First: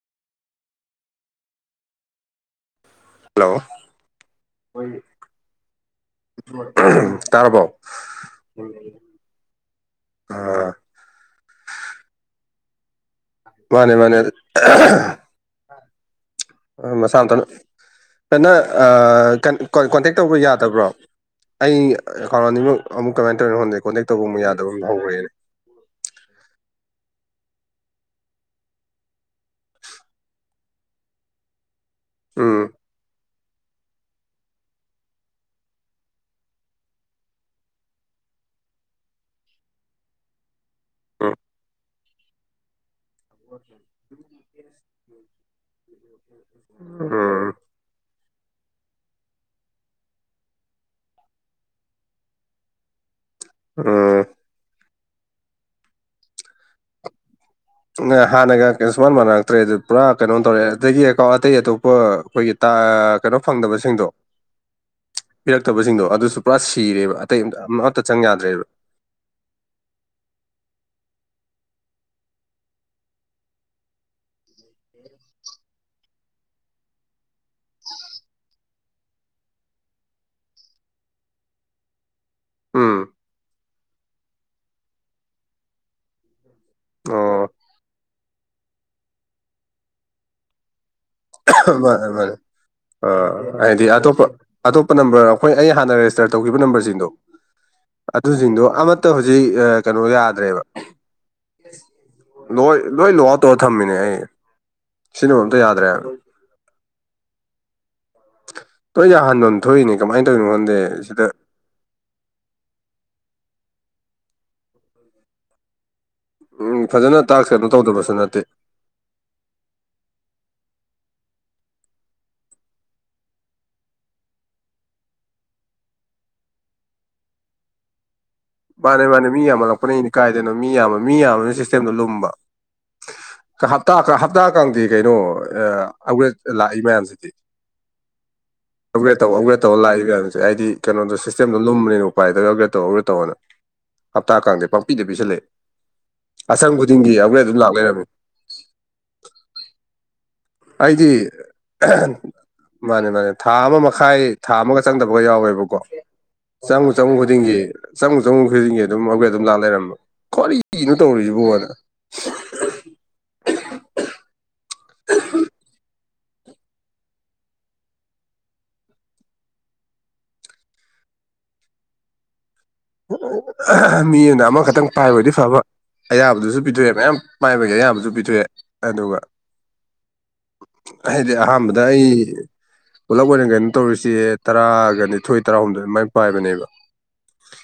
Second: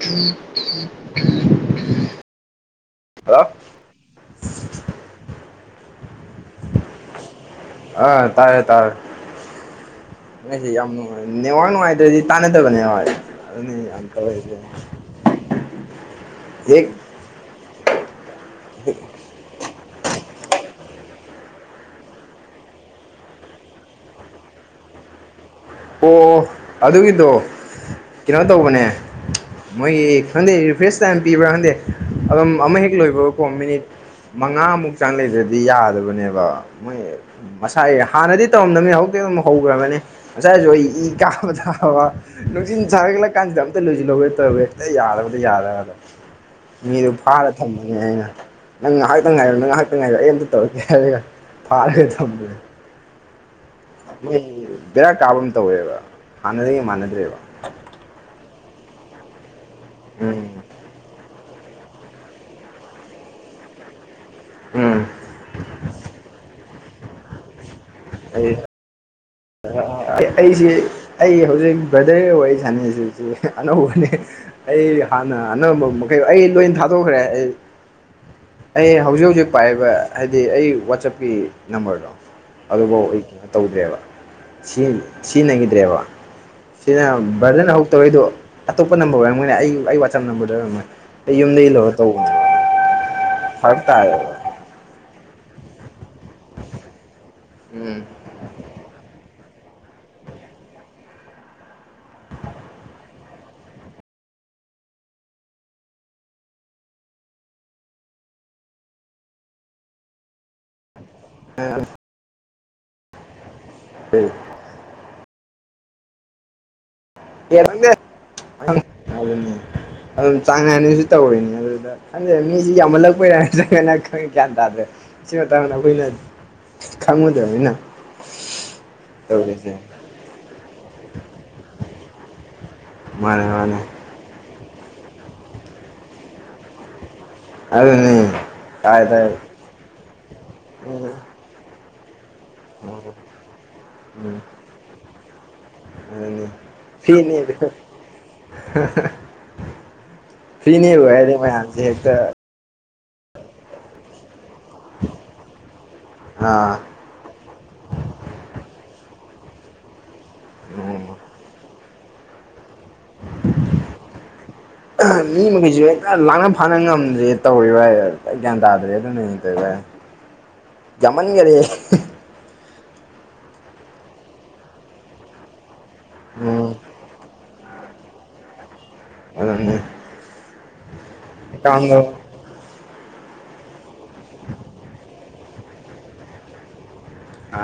ꯊ ꯍꯜꯂꯣ ꯇꯔꯕꯞ ꯑꯥ ꯇꯥꯔꯦ ꯇꯥꯔꯦ ꯌꯥꯝ ꯅꯨꯡꯉꯥꯏꯋꯥ ꯅꯨꯡꯉꯥꯏꯇ꯭ꯔꯦꯗꯤ ꯇꯥꯟꯅꯗꯕꯅꯦꯉ ꯃꯥꯅꯦ ꯃꯥꯅꯦ ꯍꯦꯛ ꯃꯁꯥꯟꯇꯅ ꯐꯅ ꯀꯣꯟꯇꯦꯛ ꯇꯧꯕ ꯌꯥꯗꯕ꯭ꯔꯣ ꯑꯩ ꯑꯦꯀꯥꯎꯟ ꯑꯅꯤꯃꯛ ꯑꯃꯨꯛ ꯀꯃꯥꯏ ꯇꯧꯔꯤꯣ ꯍꯣꯠꯗꯦ ꯀꯣꯟꯇꯦꯛ ꯇꯧꯕ ꯑꯃꯨꯛ ꯌꯥꯗꯕ ꯑꯃ ꯍꯧꯈ꯭ꯔꯦꯅꯦ ꯑꯣ ꯑꯗꯨꯒꯤꯗꯣ ꯀꯩꯅꯣ ꯇꯧꯕꯅꯦ ꯃꯣꯏꯒꯤ ꯈꯪꯗꯦ ꯔꯤꯐ꯭ꯔꯦꯁ ꯇꯥꯏꯝ ꯄꯤꯕ꯭ꯔꯥ ꯈꯪꯗꯦ ꯑ ꯎꯝ ꯑꯃ ꯍꯦꯛꯛ ꯂꯣꯏꯕ ꯀꯣ ꯃꯤꯅꯤꯠ ꯃꯉꯥꯃꯨꯛ ꯆꯪ ꯂꯩꯗ꯭ꯔꯗꯤ ꯌꯥꯗꯕꯅꯦꯕ ꯃꯣꯏ ꯃꯁꯥꯏ ꯍꯥꯟꯅ ꯑꯗꯨ ꯇꯧꯝꯕꯅꯤ ꯍꯧꯛꯇꯤ ꯑꯗꯨꯝ ꯍꯧꯈ꯭ꯔꯕꯅꯤ ꯉꯁꯥꯏꯁꯨ ꯑꯩ ꯏ ꯎꯝ ꯀꯥꯕ ꯊꯥꯕ ꯅꯨꯡꯁꯤꯤꯟ ꯁꯥꯔꯛꯂ ꯀꯥꯟꯁꯤꯗ ꯑꯝꯇ ꯂꯣꯏꯁꯤꯜꯍꯧꯒꯦ ꯇꯧꯔꯦ ꯍꯦꯛꯇ ꯌꯥꯔꯕ ꯌꯥꯔ ꯃꯤꯗꯨ ꯎꯝ ꯐꯥꯔ ꯊꯝꯃꯅꯤ ꯑꯩꯅ ꯅꯪ ꯉꯥꯏꯍꯥꯛꯇꯪ ꯉꯥꯏꯔꯣ ꯅ ꯉꯥꯏꯍꯥꯛꯇꯪ ꯉꯥꯏꯔꯣ ꯑꯩ ꯑꯝꯇ ꯇꯧꯔꯒꯦ ꯍꯥꯏꯔꯒ ꯐꯥꯔꯒꯦ ꯊꯝ ꯎꯝ ꯃꯣꯏ ꯕꯔꯥ ꯀꯥꯕ ꯑꯃ ꯇꯧꯋꯦꯕ ꯍꯥꯟꯅꯗꯒ ꯃꯥꯟꯅꯗ꯭ꯔꯦꯕ ꯅ ꯍꯥꯟꯅꯒ ꯀꯩꯁꯨꯃꯥꯟ ꯃꯥꯟꯅꯔꯛꯇ꯭ꯔꯦ ꯑꯗꯨ ꯄꯨꯔꯥ ꯀꯩꯅꯣ ꯎꯝ ꯇꯧꯔꯛꯦ ꯑꯗꯒꯤꯣ ꯑꯇꯩ ꯑꯇꯣꯞꯄ ꯑꯩꯈꯣꯏꯒꯤ ꯇ ꯀꯩꯅꯣ ꯐꯪꯗꯕꯁꯤꯡꯗꯣ ꯎꯝ ꯄꯤꯔꯛꯇꯕꯁꯤꯡꯗꯣ ꯑꯗꯨꯁꯨ ꯄꯨꯔꯥ ꯁꯤꯔꯦꯕ ꯑꯇꯩ ꯑ ꯑꯃꯇ ꯆꯪ ꯑꯩ ꯌꯥꯗ꯭ꯔꯦꯕ ꯑꯩꯁꯤ ꯑꯩ ꯍꯧꯖꯤꯛ ꯕ꯭ꯔꯗꯔ ꯑꯣꯏ ꯁꯥꯟꯅꯩꯁꯤꯁꯤ ꯑꯅꯧꯕꯅꯦ ꯑꯩ ꯍꯥꯟꯅ ꯑꯅꯝꯕ ꯃꯈꯩ ꯑꯩ ꯂꯣꯏ ꯊꯥꯗꯣꯛꯈ꯭ꯔꯦ ꯑꯩ ꯑꯩ ꯍꯧꯖꯤꯛ ꯍꯧꯖꯤꯛ ꯄꯥꯏꯔꯤꯕ ꯍꯥꯏꯗꯤ ꯑꯩ ꯋꯥꯆꯞꯀꯤ ꯅꯝꯕꯔꯗꯣ ꯎꯝ ꯑꯗꯨꯐꯧ ꯑꯩ ꯀꯩꯅꯣ ꯇꯧꯗ꯭ꯔꯦꯕ ꯁꯤꯖꯤꯟꯅꯈꯤꯗ꯭ꯔꯦꯕ ꯁꯤꯅ ꯑꯣ ꯕꯔꯗꯟ ꯍꯧ ꯇꯧꯔꯩꯗꯣ ꯑꯇꯣꯞꯄ ꯅꯝꯕꯔ ꯑꯣꯏꯔꯝꯃꯣꯏꯅꯦ ꯑꯩ ꯑꯩ ꯋꯥꯆꯞ ꯅꯝꯕꯔꯗ ꯑꯣꯏꯔꯝꯃꯣꯏꯅꯦ ꯃꯥꯅꯤ ꯃꯥꯅꯤꯅꯦ ꯑ ꯐꯔꯛ ꯍꯥꯏꯗꯤ ꯑꯇꯣꯞꯄ ꯇꯥꯏꯌꯦꯕ ꯑꯇꯣꯞꯄ ꯅꯝꯕꯔ ꯑꯩꯈꯣꯏ ꯑꯩ ꯍꯥꯟꯅꯔꯦꯁꯤ ꯑꯃ ꯎꯝ ꯍꯧꯖꯤꯛ ꯀꯩꯅꯣ ꯌꯥꯗ꯭ꯔꯦꯕ ꯂꯣꯏ ꯂꯣꯏ ꯂꯣꯛ ꯑ ꯇꯧꯔ ꯊꯝꯃꯤꯅꯦ ꯑꯩ ꯁꯤꯅꯦꯕ ꯑꯝꯇ ꯌꯥꯗ꯭ꯔꯦ ꯍꯣꯏ ꯌꯥꯍꯥꯟꯗꯣꯟ ꯊꯣꯛꯏꯅꯦ ꯀꯃꯥꯏꯅ ꯇꯧꯔꯤꯣ ꯈꯣꯟꯗꯦ ꯁꯤꯗ ꯎ ꯎꯝ ꯐꯖꯅ ꯇꯥꯛꯁ ꯀꯩꯅꯣ ꯌꯦꯔꯗ ꯇꯧꯗꯕꯁꯨ ꯅꯠꯇꯦ ꯑ ꯑꯗꯨ ꯑꯗꯨꯝ ꯆꯥꯡ ꯅꯥꯏꯅꯁꯨ ꯇꯧꯔꯤꯅꯦ ꯑꯗꯨꯗ ꯈꯪꯗꯦ ꯃꯤꯁꯤ ꯌꯥꯝꯃꯜꯂꯛꯄꯩꯔꯥ ꯅꯠꯇꯪꯥꯏ ꯈꯪꯉꯦ ꯭ꯌꯥꯟ ꯇꯥꯗ꯭ꯔꯦ ꯁꯤꯤꯡ ꯇꯥꯟꯅ ꯐꯅ ꯈꯪꯃꯗꯅꯤꯅ ꯃꯥꯅꯦ ꯃꯥꯅꯦ ꯃꯤ ꯌꯥꯝꯃꯜꯂꯛꯄꯅꯤꯅꯤ ꯀꯥꯏꯗꯅꯣ ꯃꯤ ꯌꯥꯝꯕ ꯃꯤ ꯌꯥꯝꯕꯅ ꯁꯤꯁꯇꯦꯝꯗꯣ ꯂꯨꯝꯕ ꯃꯥꯅꯦ ꯃꯥꯅꯦ ꯍꯞꯇꯥ ꯍꯞꯇꯥ ꯀꯥꯡꯗꯤ ꯀꯩꯅꯣ ꯑꯒ꯭ꯔꯦꯖ ꯂꯥꯛꯏ ꯃꯌꯥꯝꯁꯤꯗꯤ ꯑꯗꯨꯅꯤ ꯀꯥꯏꯗ ꯑꯞꯒ꯭ꯔꯦꯗ ꯇꯧ ꯑꯞꯒ꯭ꯔꯦꯗ ꯇꯧꯔ ꯂꯥꯛꯏ ꯀꯅꯁꯦ ꯑꯩꯗꯤ ꯎꯝ ꯀꯩꯅꯣꯗꯣ ꯁꯤꯁꯇꯦꯝꯗꯣ ꯂꯨꯝꯕꯅꯤꯅꯀ ꯄꯥꯏꯗꯧꯒꯦ ꯇꯧꯔꯒ ꯇꯧꯅ ꯍꯞꯇꯥ ꯀꯥꯡꯗꯩ ꯄꯥꯄꯤꯗ ꯄꯤꯁꯜꯂꯛꯑꯦ ꯑꯗꯨꯅꯤ ꯑꯁꯪ ꯈꯨꯗꯤꯡꯒꯤ ꯑꯃ ꯐ꯭ꯔꯤꯅꯦꯕ ꯑꯗꯨꯝ ꯂꯥꯛ ꯂꯩꯔꯝꯃꯤ [inaudible] ꯐ꯭ꯔꯤꯅꯦꯕꯨ ꯑꯩꯗꯤ ꯍꯥꯏꯔꯗꯤ ꯃꯌꯥꯝꯁꯦ ꯍꯦꯛꯇ ꯃꯥꯅꯦ ꯃꯥꯅꯦ ꯊꯥ ꯑꯃ ꯃꯈꯥꯏ ꯊꯥ ꯑꯃꯒ ꯆꯪꯗꯕꯒ ꯌꯥꯎꯋꯦꯕꯀꯣ ꯑꯥ ꯆꯝꯃ ꯆꯝ ꯈꯨꯗꯤꯡꯒꯤ ꯆꯝꯉ ꯆꯍꯨꯝ ꯈꯨꯗꯤꯡꯒꯤ ꯑꯗꯨꯝ ꯍꯧꯒꯠ ꯑꯗꯨꯝ ꯂꯥ ꯂꯩꯔꯝꯕ ꯀ꯭ꯋꯥꯔꯤꯅꯣ ꯎꯝ ꯇꯧꯔꯤꯁꯤꯕꯣꯅ ꯃꯤ ꯃꯖꯨꯦ ꯂꯥꯅ ꯐꯥꯅ ꯉꯝꯗ꯭ꯔꯤ ꯇꯧꯔꯤꯕ ꯒ꯭ꯌꯥꯟ ꯇꯥꯗ꯭ꯔꯦ ꯑꯗꯨꯅ ꯇ ꯃꯟꯒꯔꯦ ꯃꯤ ꯑꯅ ꯑꯃꯈꯛꯇꯪ ꯄꯥꯏꯕꯗꯤ ꯐꯕ ꯑꯌꯥꯕꯗꯨꯁꯨ ꯎꯝ ꯄꯤꯊꯣꯛꯑꯦ ꯃꯌꯥꯝ ꯃꯥꯏꯕꯒꯤ ꯑꯌꯥꯝꯕꯁꯨ ꯄꯤꯊꯣꯛꯑꯦ ꯑꯗꯨꯒ ꯑꯗꯨꯅꯦ ꯍꯥꯏꯗꯤ ꯑꯍꯥꯟꯕꯗ ꯑꯩ ꯄꯨꯂꯞ ꯑꯣꯏꯅ ꯀꯩꯅ ꯇꯧꯔꯤꯁꯦ ꯇꯔꯥꯒ ꯅꯤꯊꯣꯏ ꯇꯔꯥꯍꯨꯝꯗꯣꯏ ꯑꯗꯨꯃꯥꯏꯅ ꯄꯥꯏꯕꯅꯦꯕ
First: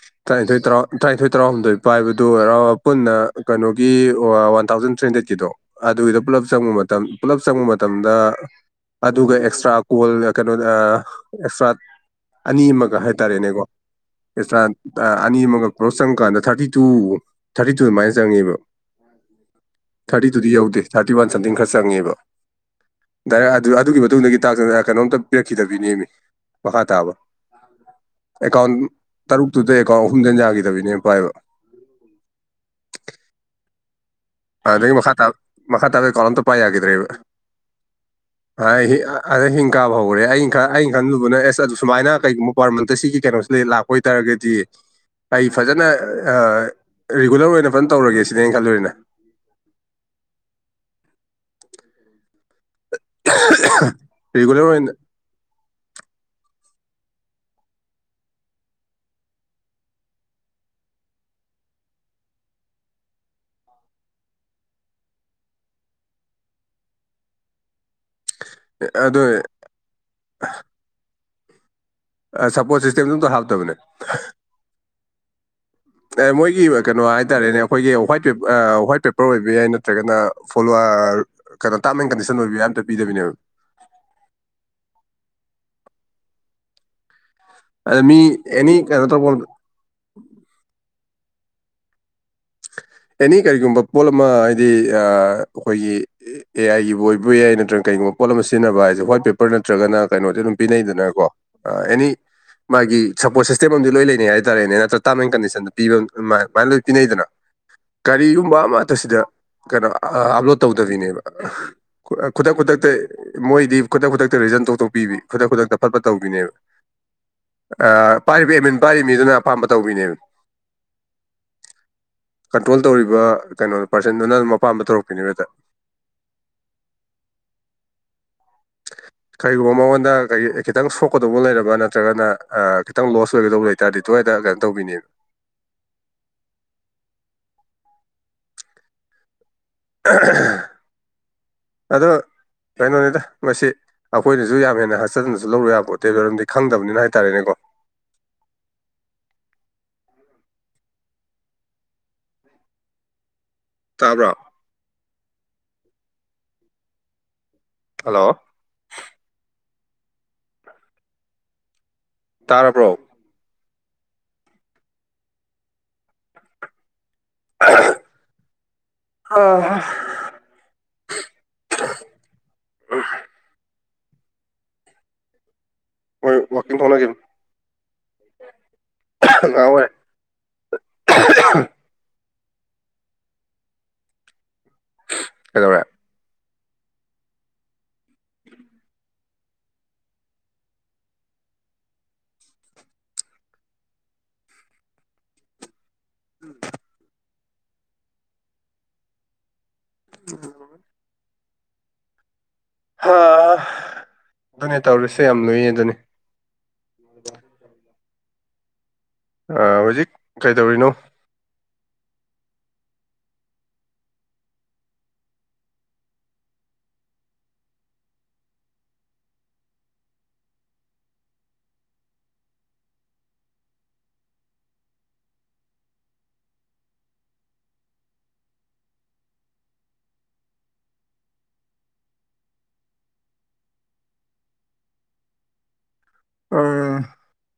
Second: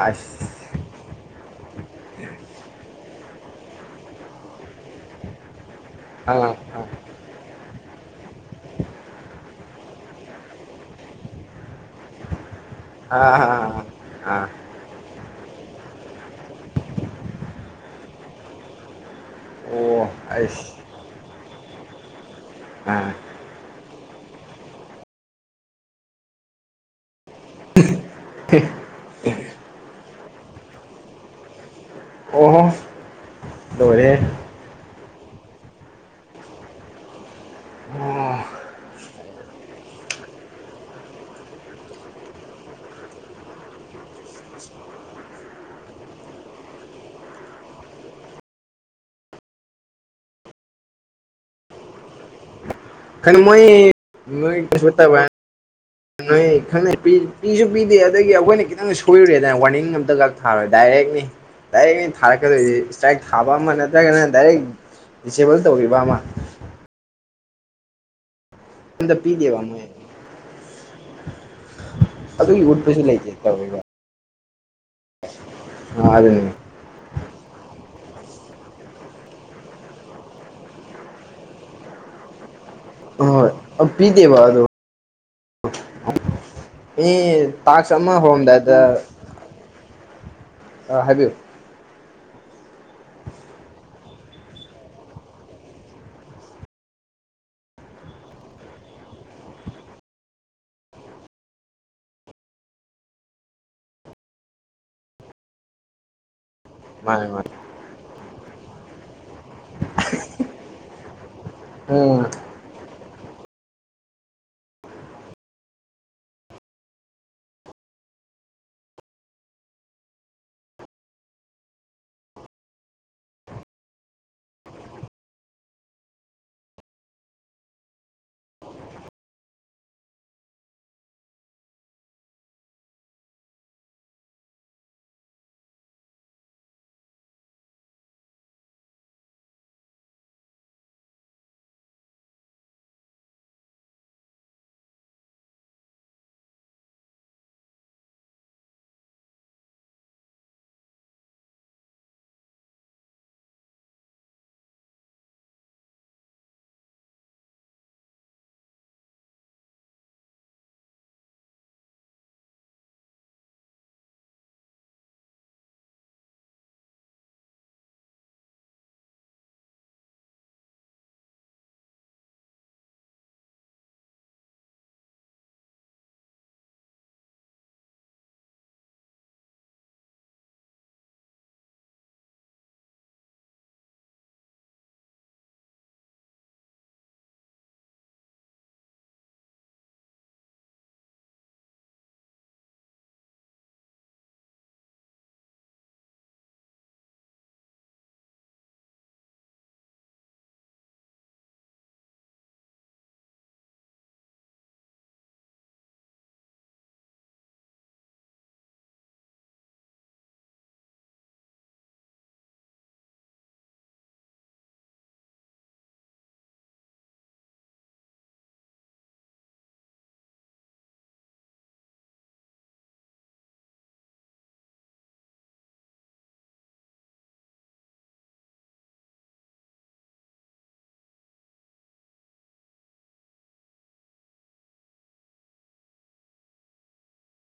ꯑꯁ ꯇꯔꯥꯅꯤꯊꯣꯏ ꯇꯔ ꯇꯔꯥꯅꯤꯊꯣꯏ ꯇꯔꯥꯍꯨꯝꯗꯣꯏ ꯄꯥꯏꯕꯗꯨ ꯍꯔꯥꯎ ꯄꯨꯟꯅ ꯀꯩꯅꯣꯒꯤ ꯋꯥꯟ ꯊꯥꯎꯖꯟ ꯊ꯭ꯔꯤ ꯍꯟꯗ꯭ꯔꯦꯠꯀꯤꯗꯣ ꯑꯗꯨꯒꯤꯗꯣ ꯄꯨꯂꯞ ꯑꯥ ꯆꯪꯕ ꯑꯥ ꯃꯇꯝ ꯄꯨꯂꯞ ꯆꯪꯕ ꯃꯇꯝ ꯃꯇꯝꯗ ꯑꯗꯨꯒ ꯑꯦꯛꯁꯇ꯭ꯔꯥ ꯀꯣꯜ ꯀꯩꯅꯣꯗ ꯑꯦꯛꯁꯇ꯭ꯔꯥ ꯑꯅꯤ ꯑꯃꯒ ꯍꯥꯏꯇꯥꯔꯦꯅꯦꯀꯣꯥꯟ ꯑꯥ ꯑꯥ ꯑꯅꯤ ꯑꯃꯒꯛ ꯀ꯭ꯂꯣꯁ ꯆꯪꯉ ꯀꯥꯟꯗ ꯊꯥꯔꯇꯤ ꯇꯨ ꯊꯥꯔꯇꯤ ꯇꯨ ꯑꯗꯨꯃꯥꯏꯅ ꯆꯪꯉꯦꯕ ꯑꯣ ꯊꯥꯔꯇꯤ ꯇꯨꯗꯤ ꯌꯧꯗꯦ ꯑꯩꯁ ꯊꯥꯔꯇꯤ ꯋꯥꯟ ꯁꯝꯊꯤꯡ ꯈꯔ ꯆꯪꯉꯦꯕ ꯑꯥ ꯗꯥꯏꯔꯦꯛ ꯑꯗꯨꯒꯤ ꯃꯇꯨꯡꯗꯒꯤ ꯇꯥꯛ ꯀꯩꯅꯣꯝꯇ ꯄꯤꯔꯛꯈꯤꯗꯕꯤꯅꯦꯦꯝꯃꯤ ꯃꯈꯥ ꯇꯥꯕ ꯑꯦꯀꯥꯎꯟ ꯇꯔꯨꯛꯇꯨꯗ ꯑꯦꯀꯥꯎꯟ ꯑꯍꯨꯝꯗ ꯌꯥꯈꯤꯗꯕꯤꯅꯦ ꯄꯥꯏꯕ ꯑꯣꯍꯣ ꯂꯣꯏꯔꯦ ꯑꯗꯨꯗ ꯃꯈꯥ ꯇꯥ ꯃ ꯃꯈꯥ ꯇꯕꯦ ꯀꯂꯟ ꯇ ꯄꯥꯏ ꯍꯥꯏꯒꯗ꯭ꯔꯔꯤ ꯏ ꯑꯣ ꯑꯗ ꯍꯤꯡ ꯀꯥꯕ ꯍꯧꯈ꯭ꯔꯦ ꯑ ꯑꯩꯅ ꯈꯟꯂꯨꯕꯅ ꯑꯦꯁ ꯑꯗꯨ ꯁꯨꯃꯥꯏꯅ ꯀꯩꯒꯨꯝꯕ ꯄꯔ ꯃꯟꯇ ꯁꯤꯒꯤ ꯀꯩꯅꯣꯁꯦ ꯂꯥꯛꯄ ꯑꯣꯏꯇꯥꯥꯔꯒꯗꯤ ꯑꯩ ꯐꯖꯅ ꯔꯤꯒꯨꯂꯔ ꯑꯣꯏꯅ ꯐꯖꯅ ꯇꯧꯔꯒꯦ ꯁꯤꯅꯦꯩꯅ ꯈꯜꯂꯨꯔꯔꯤꯅꯦ [unintelligible] ꯈ ꯃꯣꯏ ꯔꯤꯒꯨꯂꯔ ꯑꯣꯏꯅ ꯃꯠꯇ ꯈꯪꯅꯩ ꯄꯤꯁꯨ ꯄꯤꯗꯦ ꯑꯗꯒꯤ ꯑꯩꯈꯣꯏꯅ ꯈꯤꯇꯪ ꯁꯣꯏꯔꯨꯔꯦꯗꯅ ꯋꯥꯔꯅꯤꯡ ꯑꯝꯇ ꯈ ꯊꯥꯔꯣꯏ ꯗꯥꯏꯔꯦꯛꯅꯤ ꯏꯔ ꯃꯤ ꯊꯥꯔ ꯊꯥꯕ ꯑꯃ ꯅ꯭ꯔꯗꯥꯏꯔꯦ ꯗꯤꯁꯦꯕꯜ ꯇꯧꯔꯤꯕ ꯑꯃ ꯑꯝꯇ ꯑꯗꯨꯗ ꯄꯤꯗꯦꯕ ꯃꯣꯏ ꯑꯗꯨꯒꯤ ꯁꯞꯄꯣꯔꯠ ꯎꯠꯄꯁꯨ ꯁꯤꯁꯇꯦꯝꯁ ꯂꯩꯇꯦ ꯑꯝꯇ ꯍꯥꯞꯇꯕꯅꯦ ꯇꯧꯋꯦꯕ ꯑꯦ ꯑꯗꯨꯅꯤ ꯃꯣꯏꯒꯤ ꯀꯩꯅꯣ ꯍꯥꯏꯇꯥꯔꯦꯅꯦ ꯑꯩꯈꯣꯏꯒꯤ ꯍ ꯋꯥꯋꯥꯏꯠ ꯄꯦꯄꯔ ꯑꯣꯏꯕ ꯌꯥꯏ ꯅꯠꯇ꯭ꯔꯒꯅ ꯐꯣꯂꯣ ꯀꯩꯅꯣ ꯇꯥꯔꯝ ꯑꯦꯟ ꯀꯟꯗꯤꯁꯟ ꯑꯣꯏꯕ ꯌꯥꯏ ꯄꯤꯗꯕꯤꯅꯦꯕ ꯍ ꯑ ꯄꯤꯗꯦ ꯋꯥꯗꯣ ꯑꯦ ꯇꯥꯛꯁ ꯑꯗ ꯑꯃ ꯃꯤ ꯑꯦꯅꯤ ꯍꯣꯡꯝꯗꯥꯏꯗ ꯀꯩꯅꯣ ꯇꯧꯕ ꯑ ꯍꯥꯏꯕꯤꯌꯨ ꯑꯦꯅꯤ ꯀꯔꯤꯒꯨꯝꯕ ꯄꯣꯠ ꯑꯃ ꯍꯥꯏꯗꯤ ꯑꯩꯈꯣꯏꯒꯤ ꯑꯦ ꯑꯥꯏꯒꯤꯕꯨ ꯑꯣꯏꯕ ꯌꯥꯏ ꯅꯠꯇ꯭ꯔꯒ ꯀꯩꯒꯨꯝꯕ ꯄꯣꯠꯂꯝ ꯑꯃ ꯁꯤꯖꯤꯟꯅꯕ ꯍꯥꯏꯁꯦ ꯋꯥ꯭ꯋꯥꯏꯠ ꯄꯦꯄꯔ ꯅꯠꯇ꯭ꯔꯒꯅ ꯀꯩꯅꯣꯗꯤ ꯑꯗꯨꯝ ꯄꯤꯅꯩꯗꯅꯀꯣ ꯑꯦꯅꯤ ꯃꯥꯒꯤ ꯁꯞꯄꯣꯔꯠ ꯁꯤꯁꯇꯦꯝ ꯑꯃꯗꯤ ꯂꯣꯏ ꯂꯩꯅꯩ ꯍꯥꯏꯇꯥꯔꯦꯅꯦ ꯅꯠꯇ꯭ꯔ ꯇꯥꯔꯝ ꯑꯦꯟ ꯀꯟꯗꯤꯁꯟꯗ ꯄꯤꯕ ꯃꯌꯥꯝ ꯇꯤꯟꯩꯗꯅ ꯃꯥꯅꯦ ꯃꯥꯅꯦ ꯀꯔꯤꯒꯨꯝꯕ ꯑꯃꯇ ꯁꯤꯗ ꯀꯩꯅꯣ ꯑꯞꯂꯣꯗ ꯇꯧꯗꯕꯤꯅꯦꯕ ꯎꯝ ꯈꯨꯗꯛ ꯈꯨꯗꯛꯇ ꯃꯣꯏꯗꯤ ꯈꯨꯗꯛ ꯈꯨꯗꯛꯇ ꯔꯤꯖꯟ ꯇꯧꯊꯣꯛꯄꯤꯕꯤ ꯈꯨꯗꯛ ꯈꯨꯗꯛꯇ ꯐꯠꯄ ꯇꯧꯕꯤꯅꯦꯕ ꯄꯥꯏꯔꯤꯕ ꯑꯦꯃꯤꯟ ꯄꯥꯏꯔꯤꯕ ꯃꯤꯗꯨꯅ ꯑꯄꯥꯝꯕ ꯇꯧꯕꯤꯅꯦ ꯑ ꯀꯟꯇ꯭ꯔꯣꯜ ꯇꯧꯔꯤꯕ ꯀꯩꯅꯣ ꯄꯥꯔꯁꯦꯟꯗꯨꯅ ꯑꯄꯥꯝꯕ ꯇꯧꯔꯛꯄꯤꯅꯦꯦꯗ [inaudible] [unintelligible] ꯀꯔꯤꯒꯨꯝꯕ ꯃꯉꯣꯟꯗ ꯈꯤꯇꯪ ꯁꯣꯛꯀꯗꯧꯕ ꯂꯩꯔꯕ ꯅꯠꯇ꯭ꯔꯒꯅ ꯈꯤꯇꯪ ꯂꯣꯁ ꯑꯣꯏꯒꯗꯧꯕ ꯂꯩꯕꯇꯥꯥꯔꯗꯤ ꯇꯣꯏ ꯀꯩꯅꯣ ꯇꯧꯕꯤꯅꯦꯕ ꯑ ꯑꯗꯣ ꯀꯩꯅꯣꯅꯤꯗ ꯃꯁꯤ ꯑꯩꯈꯣꯏꯅꯁꯨ ꯌꯥꯝ ꯍꯦꯟꯅ ꯍꯥꯛꯆꯗꯅꯁꯨ ꯂꯧꯔꯨ ꯌꯥꯕꯣꯠꯇꯦ ꯃꯔꯔꯝꯗꯤ ꯈꯪꯗꯕꯅꯤꯅ ꯍꯥꯏꯇꯥꯔꯦꯅꯦꯀꯣ ꯑ ꯇꯥꯕ꯭ꯔꯣ ꯍꯜꯂꯣ ꯇꯥꯔꯕ꯭ꯔꯣ ꯑ [unintelligible] ꯍꯣꯏ ꯋꯥꯀꯤꯡ ꯊꯣꯛꯂꯛꯏꯅꯤ ꯉꯍꯥꯛ ꯑꯣꯏꯔꯦ ꯀꯩꯗꯧꯔꯦ [unintelligible] [unintelligible] ꯍꯥ ꯑꯗꯨꯅꯦ ꯇꯧꯔꯤꯁꯦ ꯌꯥꯝ ꯂꯨꯏꯌꯦ ꯑꯗꯨꯅꯤ [unintelligible] ꯍꯧꯖꯤꯛ ꯀꯩꯗꯧꯔꯤꯅꯣ ꯑꯥ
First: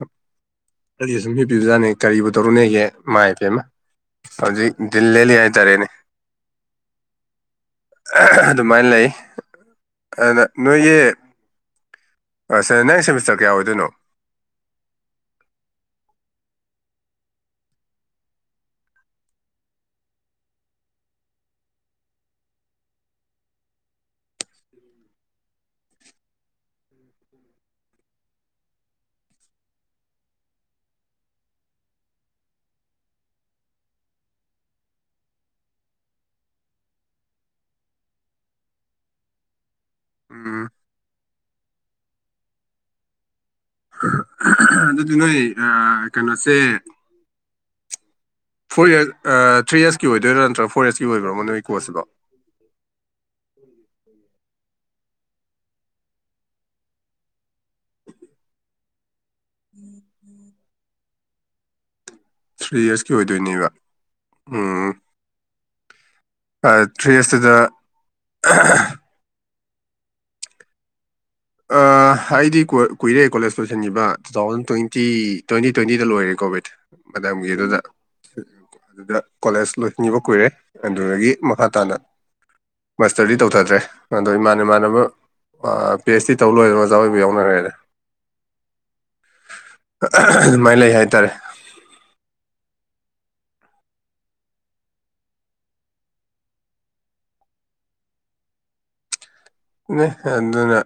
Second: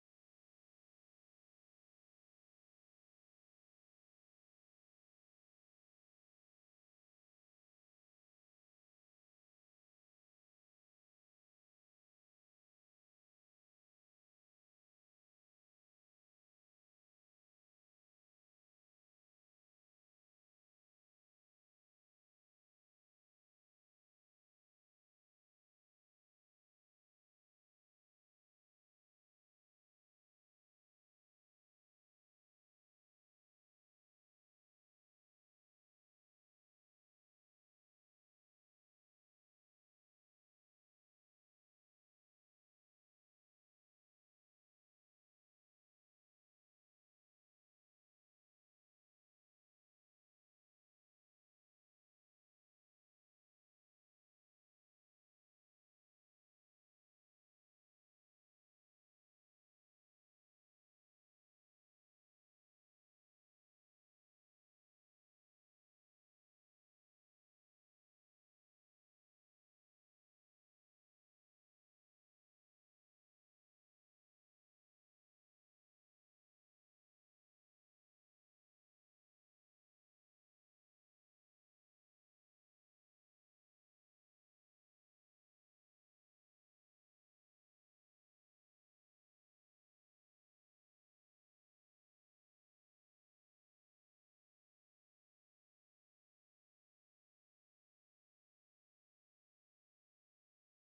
ꯑꯩꯗꯤ ꯁꯨꯝ ꯍꯤꯞꯄꯤꯕꯖꯥꯠꯅꯦ ꯀꯔꯤꯕꯨ ꯇꯧꯔꯨꯅꯤꯒꯦ ꯏꯃꯥꯏꯄꯦꯝꯃ ꯍꯧꯖꯤꯛ ꯗꯤꯜ ꯂꯦꯜꯂꯤ ꯍꯥꯏ ꯇꯔꯦꯅꯦ ꯑꯗꯨꯃꯥꯏꯅ ꯂꯩ ꯑꯗꯨꯗ ꯅꯣꯏꯒꯤ ꯁꯔ ꯅꯪ ꯁꯦꯃꯤꯁꯇꯔ ꯀꯌꯥ ꯑꯣꯏꯗꯣꯏꯅꯣ [unintelligible] ꯎꯝ ꯑꯗꯨꯗꯤ ꯅꯣꯏ ꯀꯩꯅꯣꯁꯦ ꯐꯣꯔ ꯏꯌ꯭ꯔꯁ ꯊ꯭ꯔꯤ ꯏꯌ꯭ꯔꯁꯀꯤ ꯑꯣꯏꯗꯣꯏꯔꯥ ꯅꯠꯇ꯭ꯔ ꯐꯣꯔ ꯏ꯭ꯌꯔꯁꯀꯤ ꯑꯣꯏꯕꯃ ꯅꯣꯏꯒꯤ ꯀꯣꯔꯁ ꯁꯤꯕꯣ [unintelligible] [unintelligible] ꯊ꯭ꯔꯤ ꯏꯌ꯭ꯔꯁꯀꯤ ꯑꯣꯏꯗꯣꯏꯅꯦꯕ ꯎꯝ ꯑ ꯊ꯭ꯔꯤ ꯏꯌ꯭ꯔꯁ ꯁꯤꯗ [unintelligible] ꯑꯩꯗꯤ ꯀꯨꯏꯔꯦ ꯀꯣꯂꯦꯖ ꯂꯣꯏꯁꯤꯟꯈꯤꯕ ꯇꯨ ꯊꯥꯎꯖꯟ ꯇ꯭ꯋꯦꯟꯇꯤ ꯇ꯭ꯋꯦꯟꯇꯤ ꯇ꯭ꯋꯦꯟꯇꯤꯗ ꯂꯣꯏꯔꯦ ꯀꯣꯚꯤꯠ ꯃꯇꯝꯒꯤ ꯑꯗꯨꯗ ꯑꯗꯨꯗ ꯀꯣꯂꯦꯖ ꯂꯣꯏꯁꯤꯟꯈꯤꯕ ꯀꯨꯏꯔꯦ ꯑꯗꯨꯗꯒꯤ ꯃꯈꯥ ꯇꯥꯅ ꯃꯥꯁꯇꯔꯗꯤ ꯇꯧꯊꯗ꯭ꯔꯦ ꯑꯗꯣ ꯏꯃꯥꯟ ꯏꯃꯥꯟꯅꯕ ꯄꯤ ꯑꯩꯆ ꯗꯤ ꯇꯧꯂꯣꯏꯕ ꯑꯣꯖꯥ ꯑꯣꯏꯕ ꯌꯥꯎꯅꯈ꯭ꯔꯦꯗ ꯑꯗꯨ ꯃꯥꯏ ꯂꯩ ꯍꯥꯏꯇꯥꯔꯦ ꯑꯗꯨꯅꯦ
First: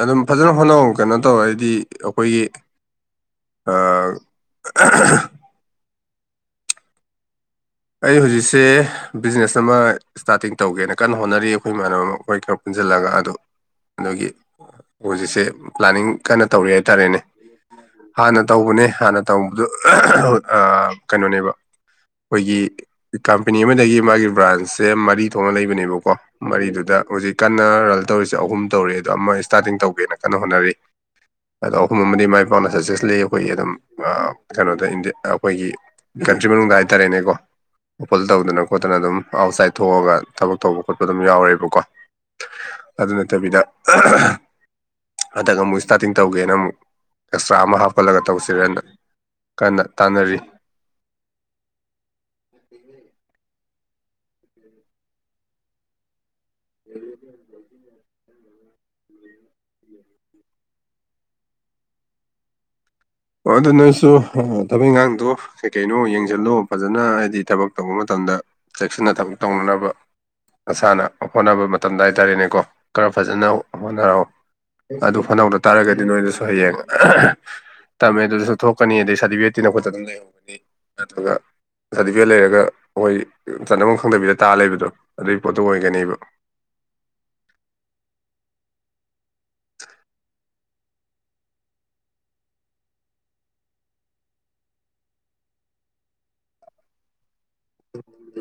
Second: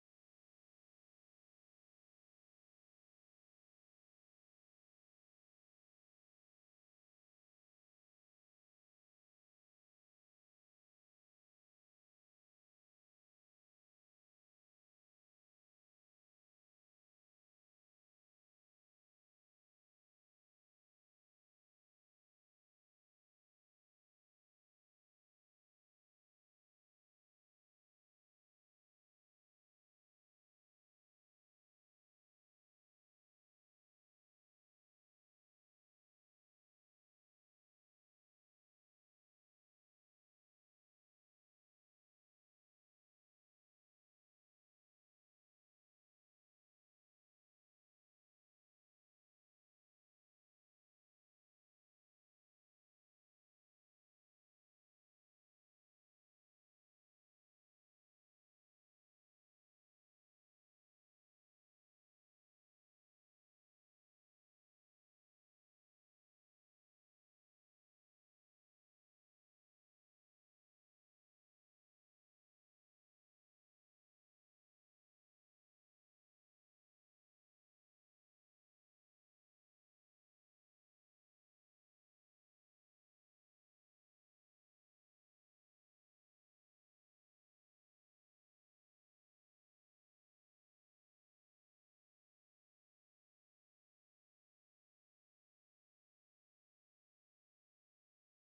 ꯑꯗꯨꯝ ꯐꯖꯅ ꯍꯣꯠꯅꯧ ꯀꯩꯅꯣ ꯇꯧꯔ ꯍꯥꯏꯗꯤ ꯑꯈꯣꯏꯒꯤ ꯑ ꯑꯩ ꯍꯧꯖꯤꯛꯁꯦ ꯕꯤꯖꯤꯅꯦꯁ ꯑꯃ ꯏꯁꯇꯥꯔꯇꯤꯡ ꯇꯧꯒꯦꯅ ꯀꯟꯅ ꯍꯣꯠꯅꯔꯤ ꯑꯈꯣꯏ ꯏꯃꯥꯟꯅꯕ ꯑꯃ ꯑꯈꯣꯏ ꯈꯔ ꯖꯤꯜꯂꯒ ꯑꯗꯨ ꯑꯗꯨꯒꯤ ꯍꯧꯖꯤꯛꯁꯦ ꯄ꯭ꯂꯥꯅꯤꯡ ꯀꯟꯅ ꯇꯧꯔꯤ ꯍꯥꯏꯇꯥꯔꯦꯅꯦ ꯍꯥꯟꯅ ꯇꯧꯕꯅꯦ ꯍꯥꯟꯅ ꯇꯧꯕꯗꯨ ꯑꯥ ꯀꯩꯅꯣꯅꯦꯕ ꯑꯈꯣꯏꯒꯤ ꯀꯝꯄꯅꯤ ꯑꯃꯗꯒꯤ ꯃꯥꯒꯤ ꯕ꯭ꯔꯥꯟꯁꯁꯦ ꯃꯔꯤ ꯊꯣꯛꯅ ꯂꯩꯕꯅꯦꯕꯀꯣ ꯃꯔꯤꯗꯨꯗ ꯍꯧꯖꯤꯛ ꯀꯟꯅ ꯔꯟ ꯇꯧꯔꯤꯁꯦ ꯑꯍꯨꯝ ꯇꯧꯔꯤ ꯑꯗꯣ ꯑꯃ ꯏꯁꯇꯥꯔꯇꯤꯡ ꯇꯧꯒꯦꯅ ꯀꯟꯅ ꯍꯣꯠꯅꯔꯤ ꯑꯗꯣ ꯑꯍꯨꯝ ꯑꯃꯗꯤ ꯃꯥꯏ ꯄꯥꯛꯅ ꯁꯛꯁꯦꯁꯂꯤ ꯑꯩꯈꯣꯏꯒꯤ ꯑꯗꯨꯝ ꯀꯩꯅꯣꯗꯗꯤ ꯑꯩꯈꯣꯏꯒꯤ ꯀꯟꯇ꯭ꯔꯤ ꯃꯅꯨꯡꯗ ꯍꯥꯏꯇꯥꯔꯦꯅꯦꯀꯣ ꯑꯣꯄꯜ ꯇꯧꯗꯅ ꯈꯣꯠꯇꯅ ꯑꯗꯨꯝ ꯑꯥꯎꯠꯁꯥꯏꯠ ꯊꯣꯛꯑꯒ ꯊꯕꯛ ꯇꯧꯕ ꯈꯣꯠꯄ ꯑꯗꯨꯝ ꯌꯥꯎꯔꯦꯕꯀꯣ ꯑꯗꯨ ꯅꯠꯇꯕꯤꯗ ꯍꯟꯗꯛ ꯑꯃꯨꯛ ꯏꯁꯇꯥꯔꯇꯤꯡ ꯇꯧꯒꯦꯅ ꯑꯃꯨꯛ ꯑꯦꯛꯁꯇ꯭ꯔꯥ ꯑꯃ ꯍꯥꯞꯄꯜꯂꯒ ꯇꯧꯁꯤꯔ ꯍꯟꯗꯛ ꯀꯟꯅ ꯇꯥꯟꯅꯔꯤ [unintelligible] ꯑꯣ ꯑꯗꯨ ꯅꯣꯏꯁꯨ ꯊꯕꯛ ꯏꯪꯈꯥꯡꯗꯣ ꯀꯩ ꯀꯩꯅꯣ ꯌꯦꯡꯁꯜꯂꯨ ꯐꯖꯅ ꯍꯥꯏꯗꯤ ꯊꯕꯛ ꯇꯧꯕ ꯃꯇꯝ ꯗ ꯆꯦꯛꯁꯤꯟꯅ ꯊꯕꯛ ꯇꯧꯅꯅꯕ ꯅꯁꯥꯅ ꯍꯣꯠꯅꯕ ꯃꯇꯝꯗ ꯍꯥꯏꯇꯥꯔꯦꯅꯦꯀꯣ ꯈꯔ ꯐꯖꯅ ꯍꯣꯠꯅꯔꯣ ꯑꯗꯨ ꯐꯗꯧꯗ ꯇꯥꯔꯒꯗꯤ ꯅꯣꯏꯗꯁꯨ ꯍꯌꯦꯡ ꯇꯝꯃꯦ ꯑꯗꯨꯗꯁꯨ ꯊꯣꯛꯀꯅꯤ ꯑꯗꯩ ꯁꯥꯔꯇꯤꯐꯤꯀꯦꯠꯠꯇꯤꯅ ꯈꯣꯠꯇ ꯑꯗꯨꯝ ꯂꯩꯍꯝꯒꯅꯤ ꯑꯗꯨꯒ ꯁꯥꯔꯇꯤꯐꯤꯀꯦꯠ ꯂꯩꯔꯒ ꯑꯩꯣꯏ ꯆꯠꯅꯐꯝ ꯈꯪꯗꯕꯤꯗ ꯇꯥ ꯂꯩꯕꯗꯣ ꯑꯗꯨꯒꯤ ꯄꯣꯠꯇꯨ ꯑꯣꯏꯒꯅꯦꯕ ꯑ [inaudible]